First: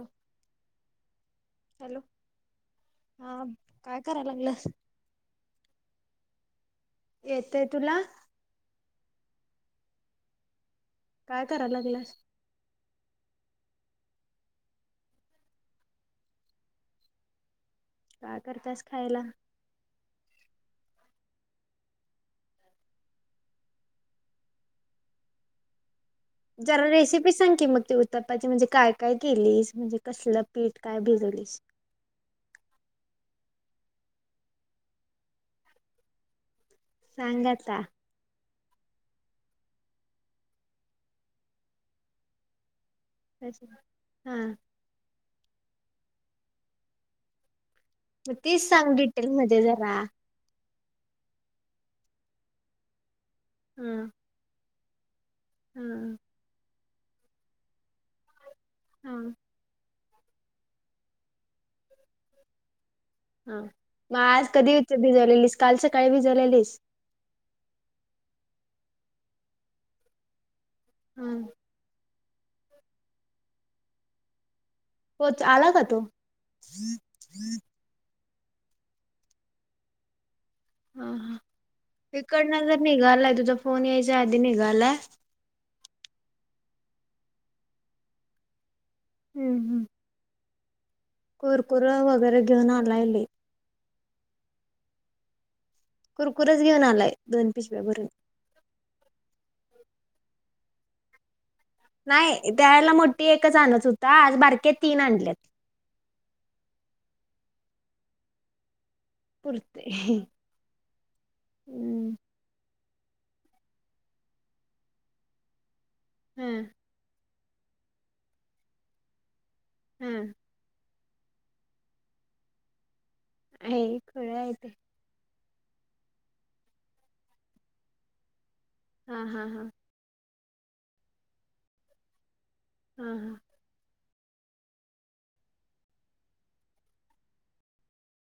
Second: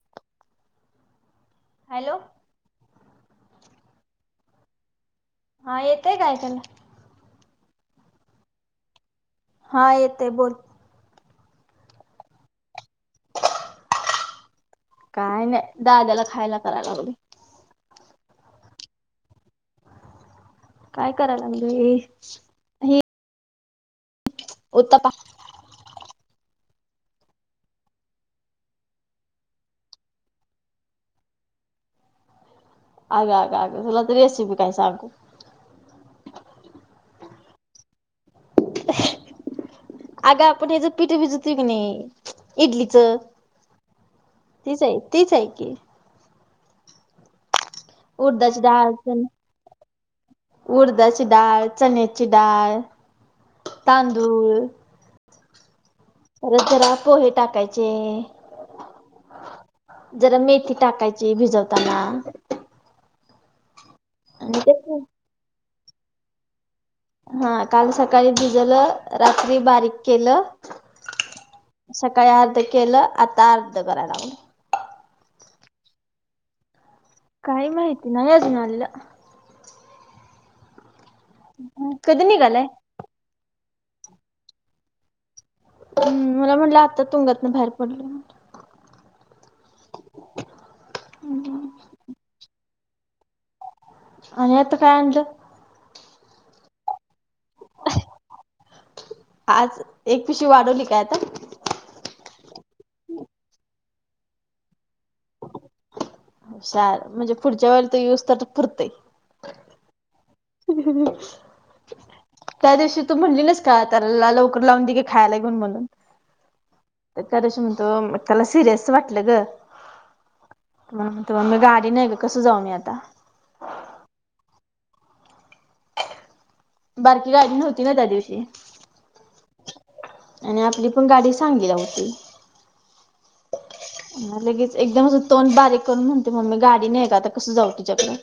हो [inaudible] हॅलो हा काय कराय लागलं? हा येतंय का ऐकायला? येतय तुला? हा येतेय बोल. काय करायला लागल्यास? काय नाही दाद्याला खायला करायला लागले. का करत्यास खायला? काय करायलागली? उत्तापा जरा रेसिपी सांग की मग ती उतप्पाची. म्हणजे काय काय केलीस म्हणजे कसलं पीठ काय भिजवलीस. आग आग आग तुला तर रेसिबी काय सागू. सांग आता. अग आपण हेच पिठ भिजतुय की नाही इडलीच. हा. तीच आहे तीच आहेऐ की. मग उडदाची तीच सांग डाळ डिटेल मध्ये जरा. उडदाची डाळ, चण्याची डाळ, तांदूळ. हम्. परत जरा पोहे टाकायचे. हा. जरा मेथी टाकायची भिजवताना. हा मग आज आणि कधी ते भिजवलेलीस काल सकाळी भिजवलेलीस. हा काल सकाळी भिजवलं रात्री बारीक केलं. हम्. सकाळी अर्ध केलं आता अर्ध कराय लागलोय. होच आला का तो. काही माहिती नाही अजून आलेला. हा हा कधी इकडनं निघालाय? जर निघालाय, तुझा फोन यायच्या आधी निघालाय. मला म्हटलं आता तुंगातन बाहेर पडलो. हम्म हम्. कुरकुरो वगैरे घेऊन आलाय. आणि आता काय आनल? कुरकुरेच घेऊन आलाय. दोन पिशव्या भरून. आज एक पिशी वाढवली काय आता. नाही त्या वेळेला मोठी एकच आणत होता. आज बारके तीन आणलेत. हुशार. म्हणजे पुढच्या वेळेला तेच यऊज तर पुरतंय. पुरतय. [unintelligible] त्या दिवशी तू म्हणली नाहीस का, त्याला लवकर लावून दे की खायला घेऊन म्हणून. हम्म. त्यादीशी म्हणतो. त्याला सिरियस वाटलं ग. हम्म. मला म्हणतो मम्मे गाडी नाही ग कसं जाऊ मी आता? आहे खुळय ते. बारकी गाडी नव्हती ना त्या दिवशी. हा हा हा. आणि आपली पण गाडी सांगलीला होती. हा, हा. लगेच एकदम असं तोन बारीक करून म्हणते. मम्मी गाडी नाही का आता कसं जाऊ तुच्याकडे?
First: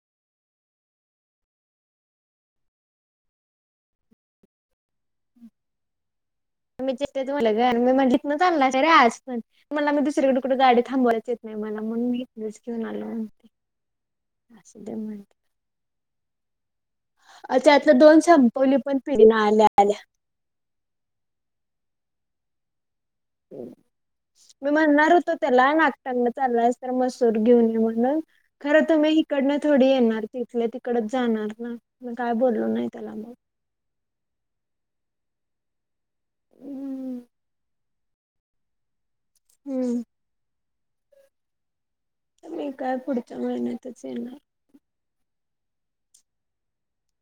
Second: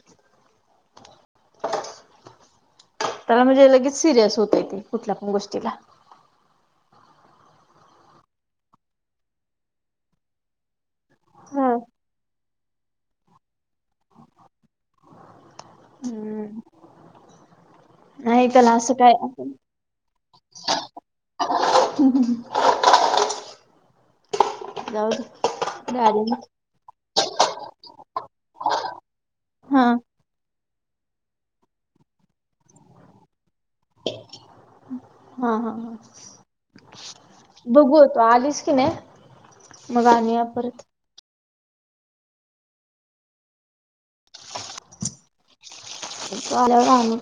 त्याला म्हणजे लगेच सिरियस होत य ते. कुठल्या पण गोष्टीला. मी ते तुमला घर मी म्हणजथन चालला अरे आज पण [unintelligible] तो म्हणला मी दुसरीकडे कुठे गाडी थांबवायच येत नाही हा मला. म्हणून मी इस घेऊन आलो म्हणते. असुद्या म. हम्म. त्यातला दोन नाही संपवली पण. पिढीन आल्या आल्या. ह [unintelligible] मी जाऊ म्हणणार दे होतो त्याला, गाडी नाष्टाग्न नाही. चाललाय तर मसूर घेऊन ये म्हणून. खरं त मी हीकडंन हा थोडी येणार. तिथल्या तिकडच जाणार ना. म काय बोललो नाही त्याला मग. हा हा हा. हम्म बघू तू आलीस की नाही, हम्म मग आनूया परत. मी काय पुढच्या महिन्यातच येणार. तू आलावर आणू.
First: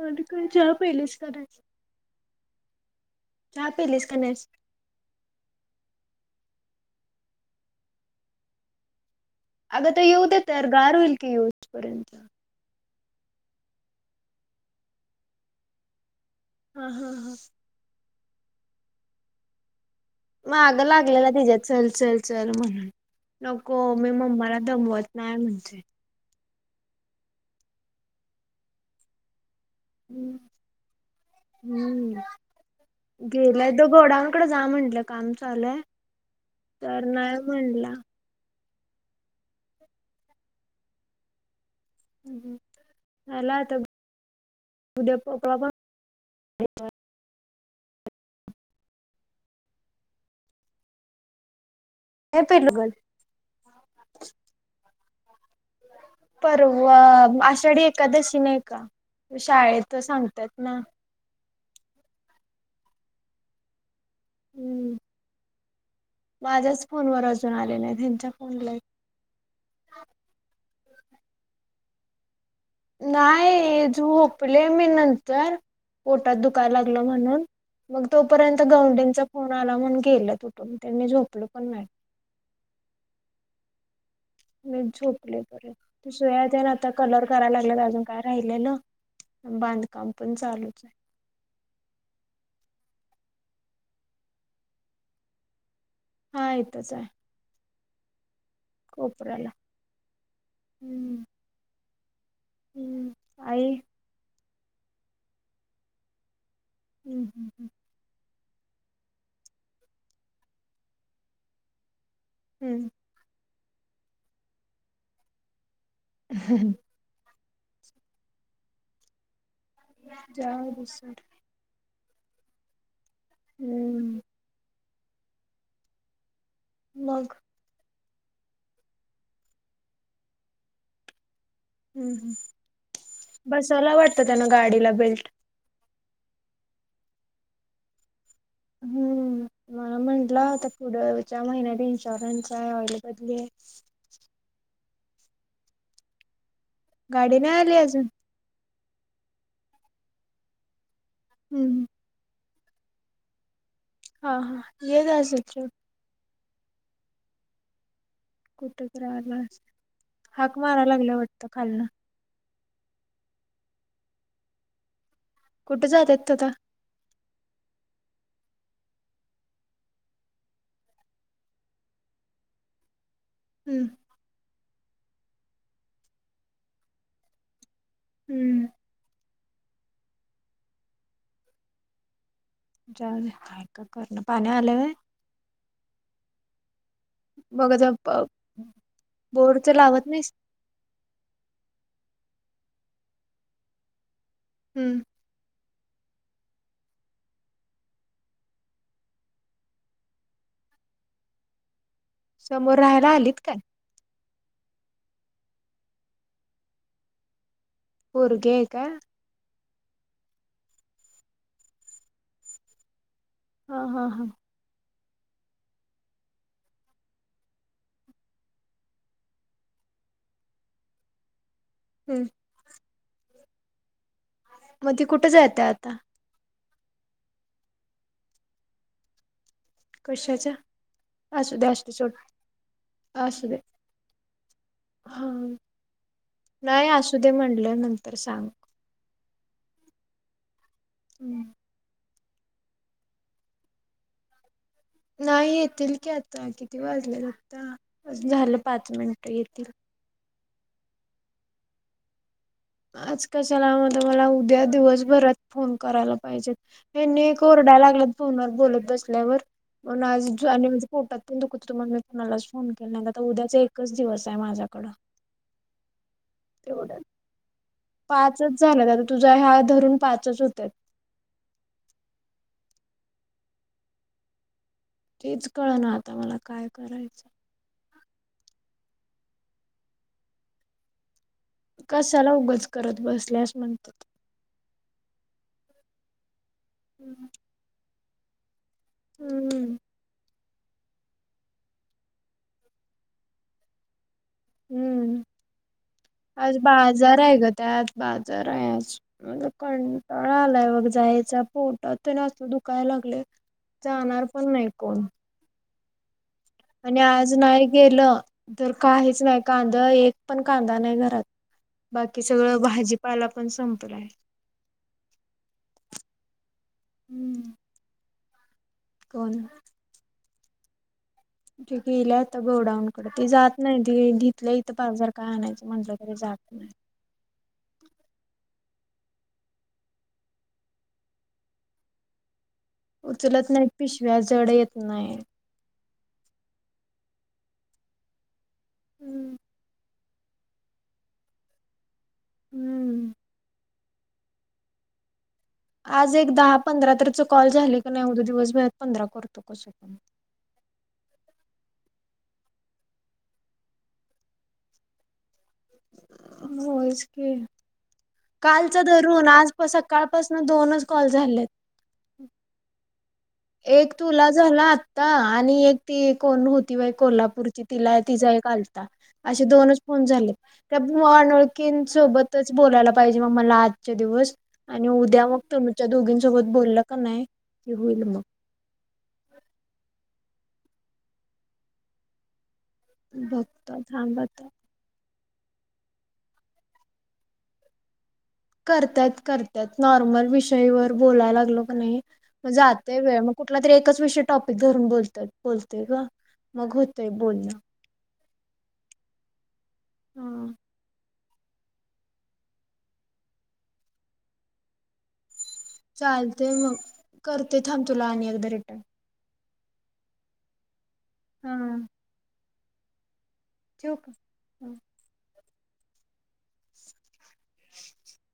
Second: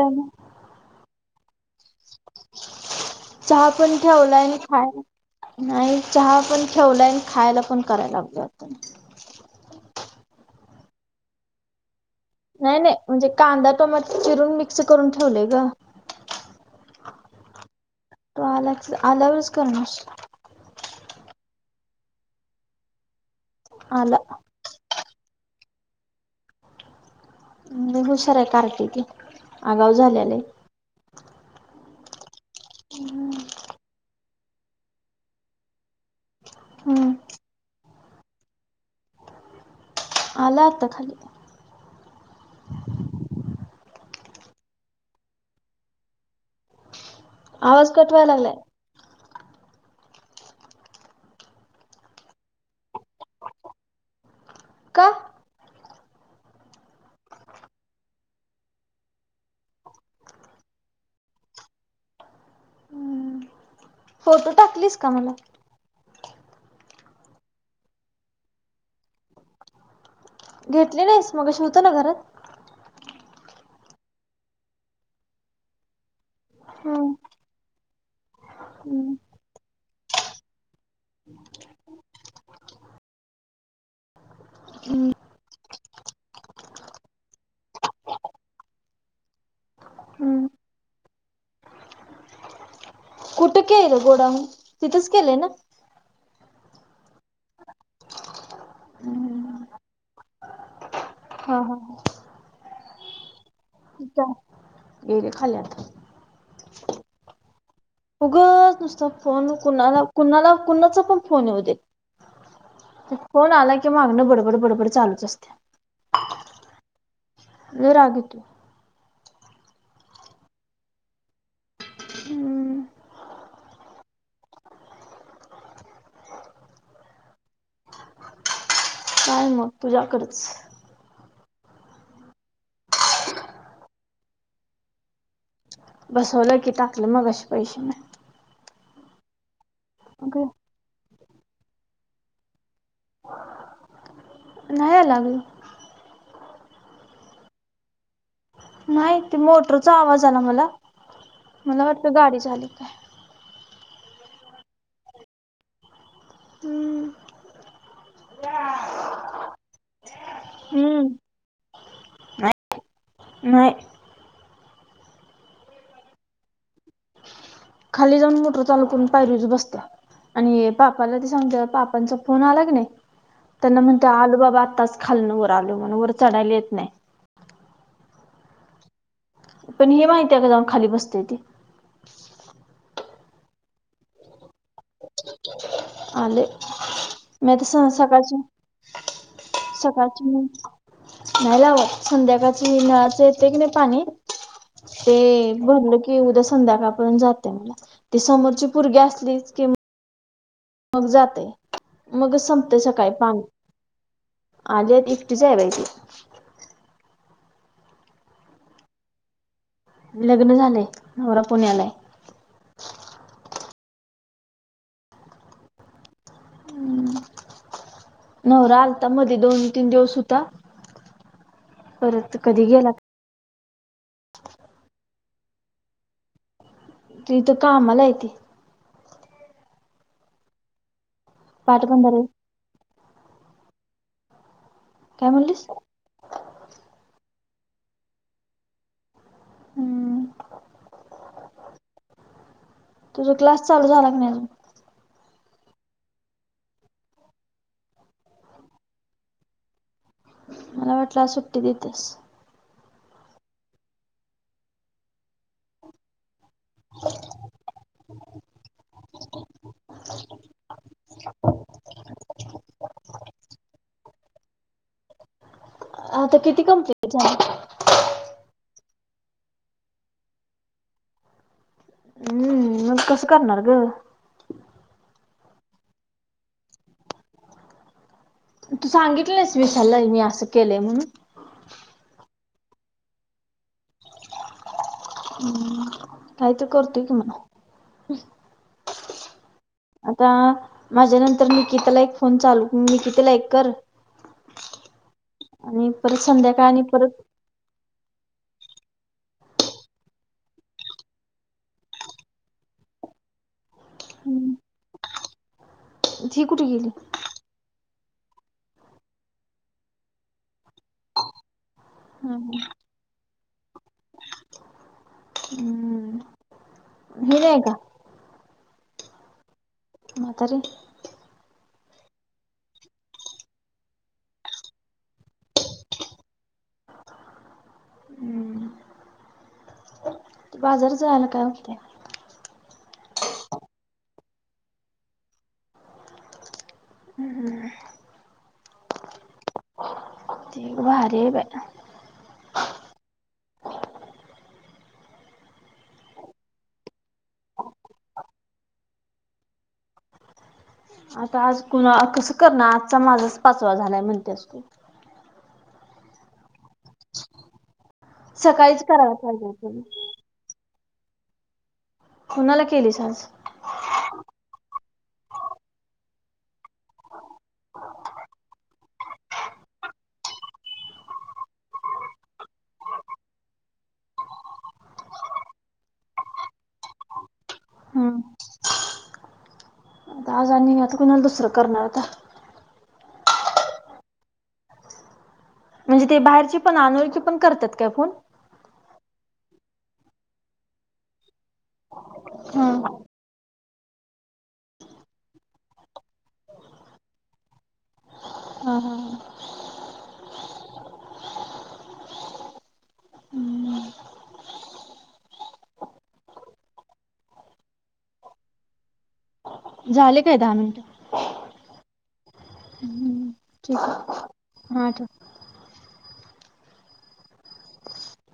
मग आता काय चहा पिलेस का नाही? चहा पण पेलीस का नाहीस ठेवलाईन. नाही चहा पण ठेवलायन. खायला पण कराय लागलो आता मी. अग ते येऊ दे तर, गार होईल की येऊपर्यंत. नाही नाही म्हणजे कांदा टोमॅट चिरून मिक्स करून ठेवलेय ग. हा हा हा. तो आला आल्यावरच कर नाश्ता. माग लागलेला तिच्या चल चल चल म्हणून. नको मी आला मम्माला दमवत नाय म्हणतोय. लई हुशारे कार्टी ती. आगाव झाल्या लई. हम्म गेलाय तो गोडाउन जा म्हंणलं. काम चालूये तर हम्म नाही म्हणला. आला आता खाली. झाला तर उद्या पाॅपकाॅन. आवाज कट व्हाय लागलाय. ये पिल्लु का? परवा आषाढी एकादशी नाही का शाळेत सांगतात ना. फोटो हम्म टाकलीस का मला? माझ्याच फोनवर अजून आले नाही ह्यांच्या फोनला ही. घेतलेस मगाशी होत ना घरात. नाही झोपले मी नंतर पोटात दुकायला लागल हम्म म्हणून. मग तोपर्यंत हम्म गवंड्याचा फोन आला म्हणून गेलं उठून त्यांनी झोपलं पण नाहीत. मी झोपले बर सोया त्याला आता कलर करायला लागल्यात अजून काय राहिलेल. बांधकाम पण हम्म चालूच आहे. कुठं केलं गोडाऊन तिथंच केलंय ना. हा इथेच आहे. कोपऱ्याला हम्म. हा हा ह हम्म हाय की चहा येरे खाल्यात. हम् हम् हम् उगंच नुसतं फोन कुणाला, कुणाला कुणाचा पण फोन येऊ दे. हम्म फोन आला की मागणं बडबड बडबड चालूच असते. ह हा ह लय राग येतोय. चहा बिस्कीट. हम्म हम्म मग काय मग तुझ्याकडच. हम् ह बसवला वाटतं त्यांना गाडीला बेल्ट. बसवलं की टाकलं मगाशी पैसे. हम्म मला अग म्हटलं होता पुढंच्या महिन्यात इन्शुरन्स आहे, ऑइल बदली आहे नाही आला अजुन गाडी नाही आली अजून नाही ती मोटरचा आवाज आला मला हम्म मला वाटतं गाडीच आली की काय. हा हा येत असल. हम्म कुठे तर आला असलं, हाक मारायला हम्म लागला वाटतं खालना. नाही कुठे जातेत तेव्हा. खाली जाऊन मोटर चालू करून पायरीवरच बसत्यात. आणि पापाला ते सांगते पापांचा फोन आला की नाही. त्यांना हम्म म्हणते आलू बाबा आत्ताच खाल ना वर आलू म्हण वर चढायला येत नाही. हम्म पण ही माहिती आहे का जाऊन खाली बसते ती, पाणी आल का नाही. आले, मी बघ आता प- सकाळच्या बोरचं लावत सकाळची नाहीस म- नाही लावत संध्याकाळच्या येळेला येतंय की नाही पाणी हम्म ते. भरलं की उद्या संध्याकाळ पर्यंत जाते म ती समोरची पोरगी असली कि, मग जातंय मग समोर संपते राहायला सकाळी आलीत पाणी- काय आल्यात एकटीच आहे बाई. पोरगी हाय काय? लग्न झाले नवरा पुण्याला. हा हा हा हम्म नवरा आलता मध्ये दोन तीन दिवस होता हम्म. परत कधी गेला. मग ती कुठं जयातं आता. तीथ कामला येते. कशाच्या असू दे्या असू दे सोट पाटबंधारे असू दे, काय हा म्हणलीस नाही असू दे म्हटल्या नंतर सांग. हम्म हम् तुझा क्लास चालू झाला क नाही अजून? नाही येतील की आता किती वाजले आता झालं पाच मिनट येतील. मला वाटलं आज सुट्टी देते. आज कशाला मला म्हणजे मला उद्या दिवसभरात फोन करायला पाहिजेत. हेन्ही एक ओरडायला लागल्यात फोनवर बोलत बसल्यावर. म्हणून आज आणि म्हणजे पोटात पण दुखत होते मी कोणालाच फोन केला आ उद्याचा एकच दिवस आहे माझ्याकडं- आता किती कंप्लेंट झाले. पाच झालेत, आता तुझा हा धरून पाच होतात. हम्म मग कसं करणार ग, तीच कळ ना आता मला काय करायचं तू सांगितली नाहीस विशाला मी असं केलंय म्हणून, कशाला उगंच करत बसल्यास म्हणतात. हम् काही तर करतोय कि म्हणावं. हम्मम आता माझ्या नंतर निकिताला एक फोन चालू निकितीला एक कर. हम्म आणि परत आज संध्याकाळ आणि बाजार परत आहे ग त्या आज बाजार आहे आज. म्हला कंटाळा आलाय बघ जायचा पोटात तर न असत दुखायला लागले. जाणार पण नाही कोण. ती कुठे गेली? आणि आज नाही गेलं तर काहीच नाही कांदा बिदं- एक पण कांदा नाही घरात बाकी सगळं हम्म, भाजीपाला पण संपलाय. हम हम्म होय का. कोण? म्हातारी. ती गेल्यात गोडाऊन कडे, ती जात नाही ती ईतलं इथं बाजार काय आणायचं म्हंटलं तरी जात नाही. हम बाजार जायला काय होतया. उचलत नाही पिशव्या जड येत नाही. हं हं अं, हम् [unintelligible] हम्म, आज एक दहा पंधरा तर कॉल झाले का नाही, उद्या दिवसभरात पंधरा करतो कसं पण. आता आज कुणा कसं करण आजचा माझाच पाचवा झालाय म्हणते अस तु. होयचं की, सकाळीच कालचं करायला धरून पाहिजे आज प होतं. सकाळपासून दोनच कॉल झालेत. कुणाला केलीस आज? एक तुला झाला आत्ता आणि एक ती कोण होती, बाई कोल्हापूरची तिला तिचा एक आलता. असे दोनच फोन झाले. त्या ब अनोळकींसोबतच बोलायला पाहिजे मग मला आजच्या दिवस. आणि उद्या मग तुमच्या दोघींसोबत बोललं का नाही की होईल हम्म. मग. [inaudible] आज आणि आता कुणाला दुसरं करणार आता? बघतो थांब आता. म्हणजे ते बाहेरची पण अनोळखी पण करतात काय फोन? करत्यात- करत्यात नॉर्मल विषयवर बोलायला लागलो की नाही मग हा जाते वेळ मग कुठला तरी एकच विषयी टॉपिक धरून बोलतोय बोलते गं. मग होतोय बोलणं. हा, हा, हा हम्म, चालते मग करते थांब तुला आणि एकदा रिटर्न. झाले काय दहा मिनिटं? हा, हम्म ठीक ठेवू का? आहे, हा ठेव. [inaudible]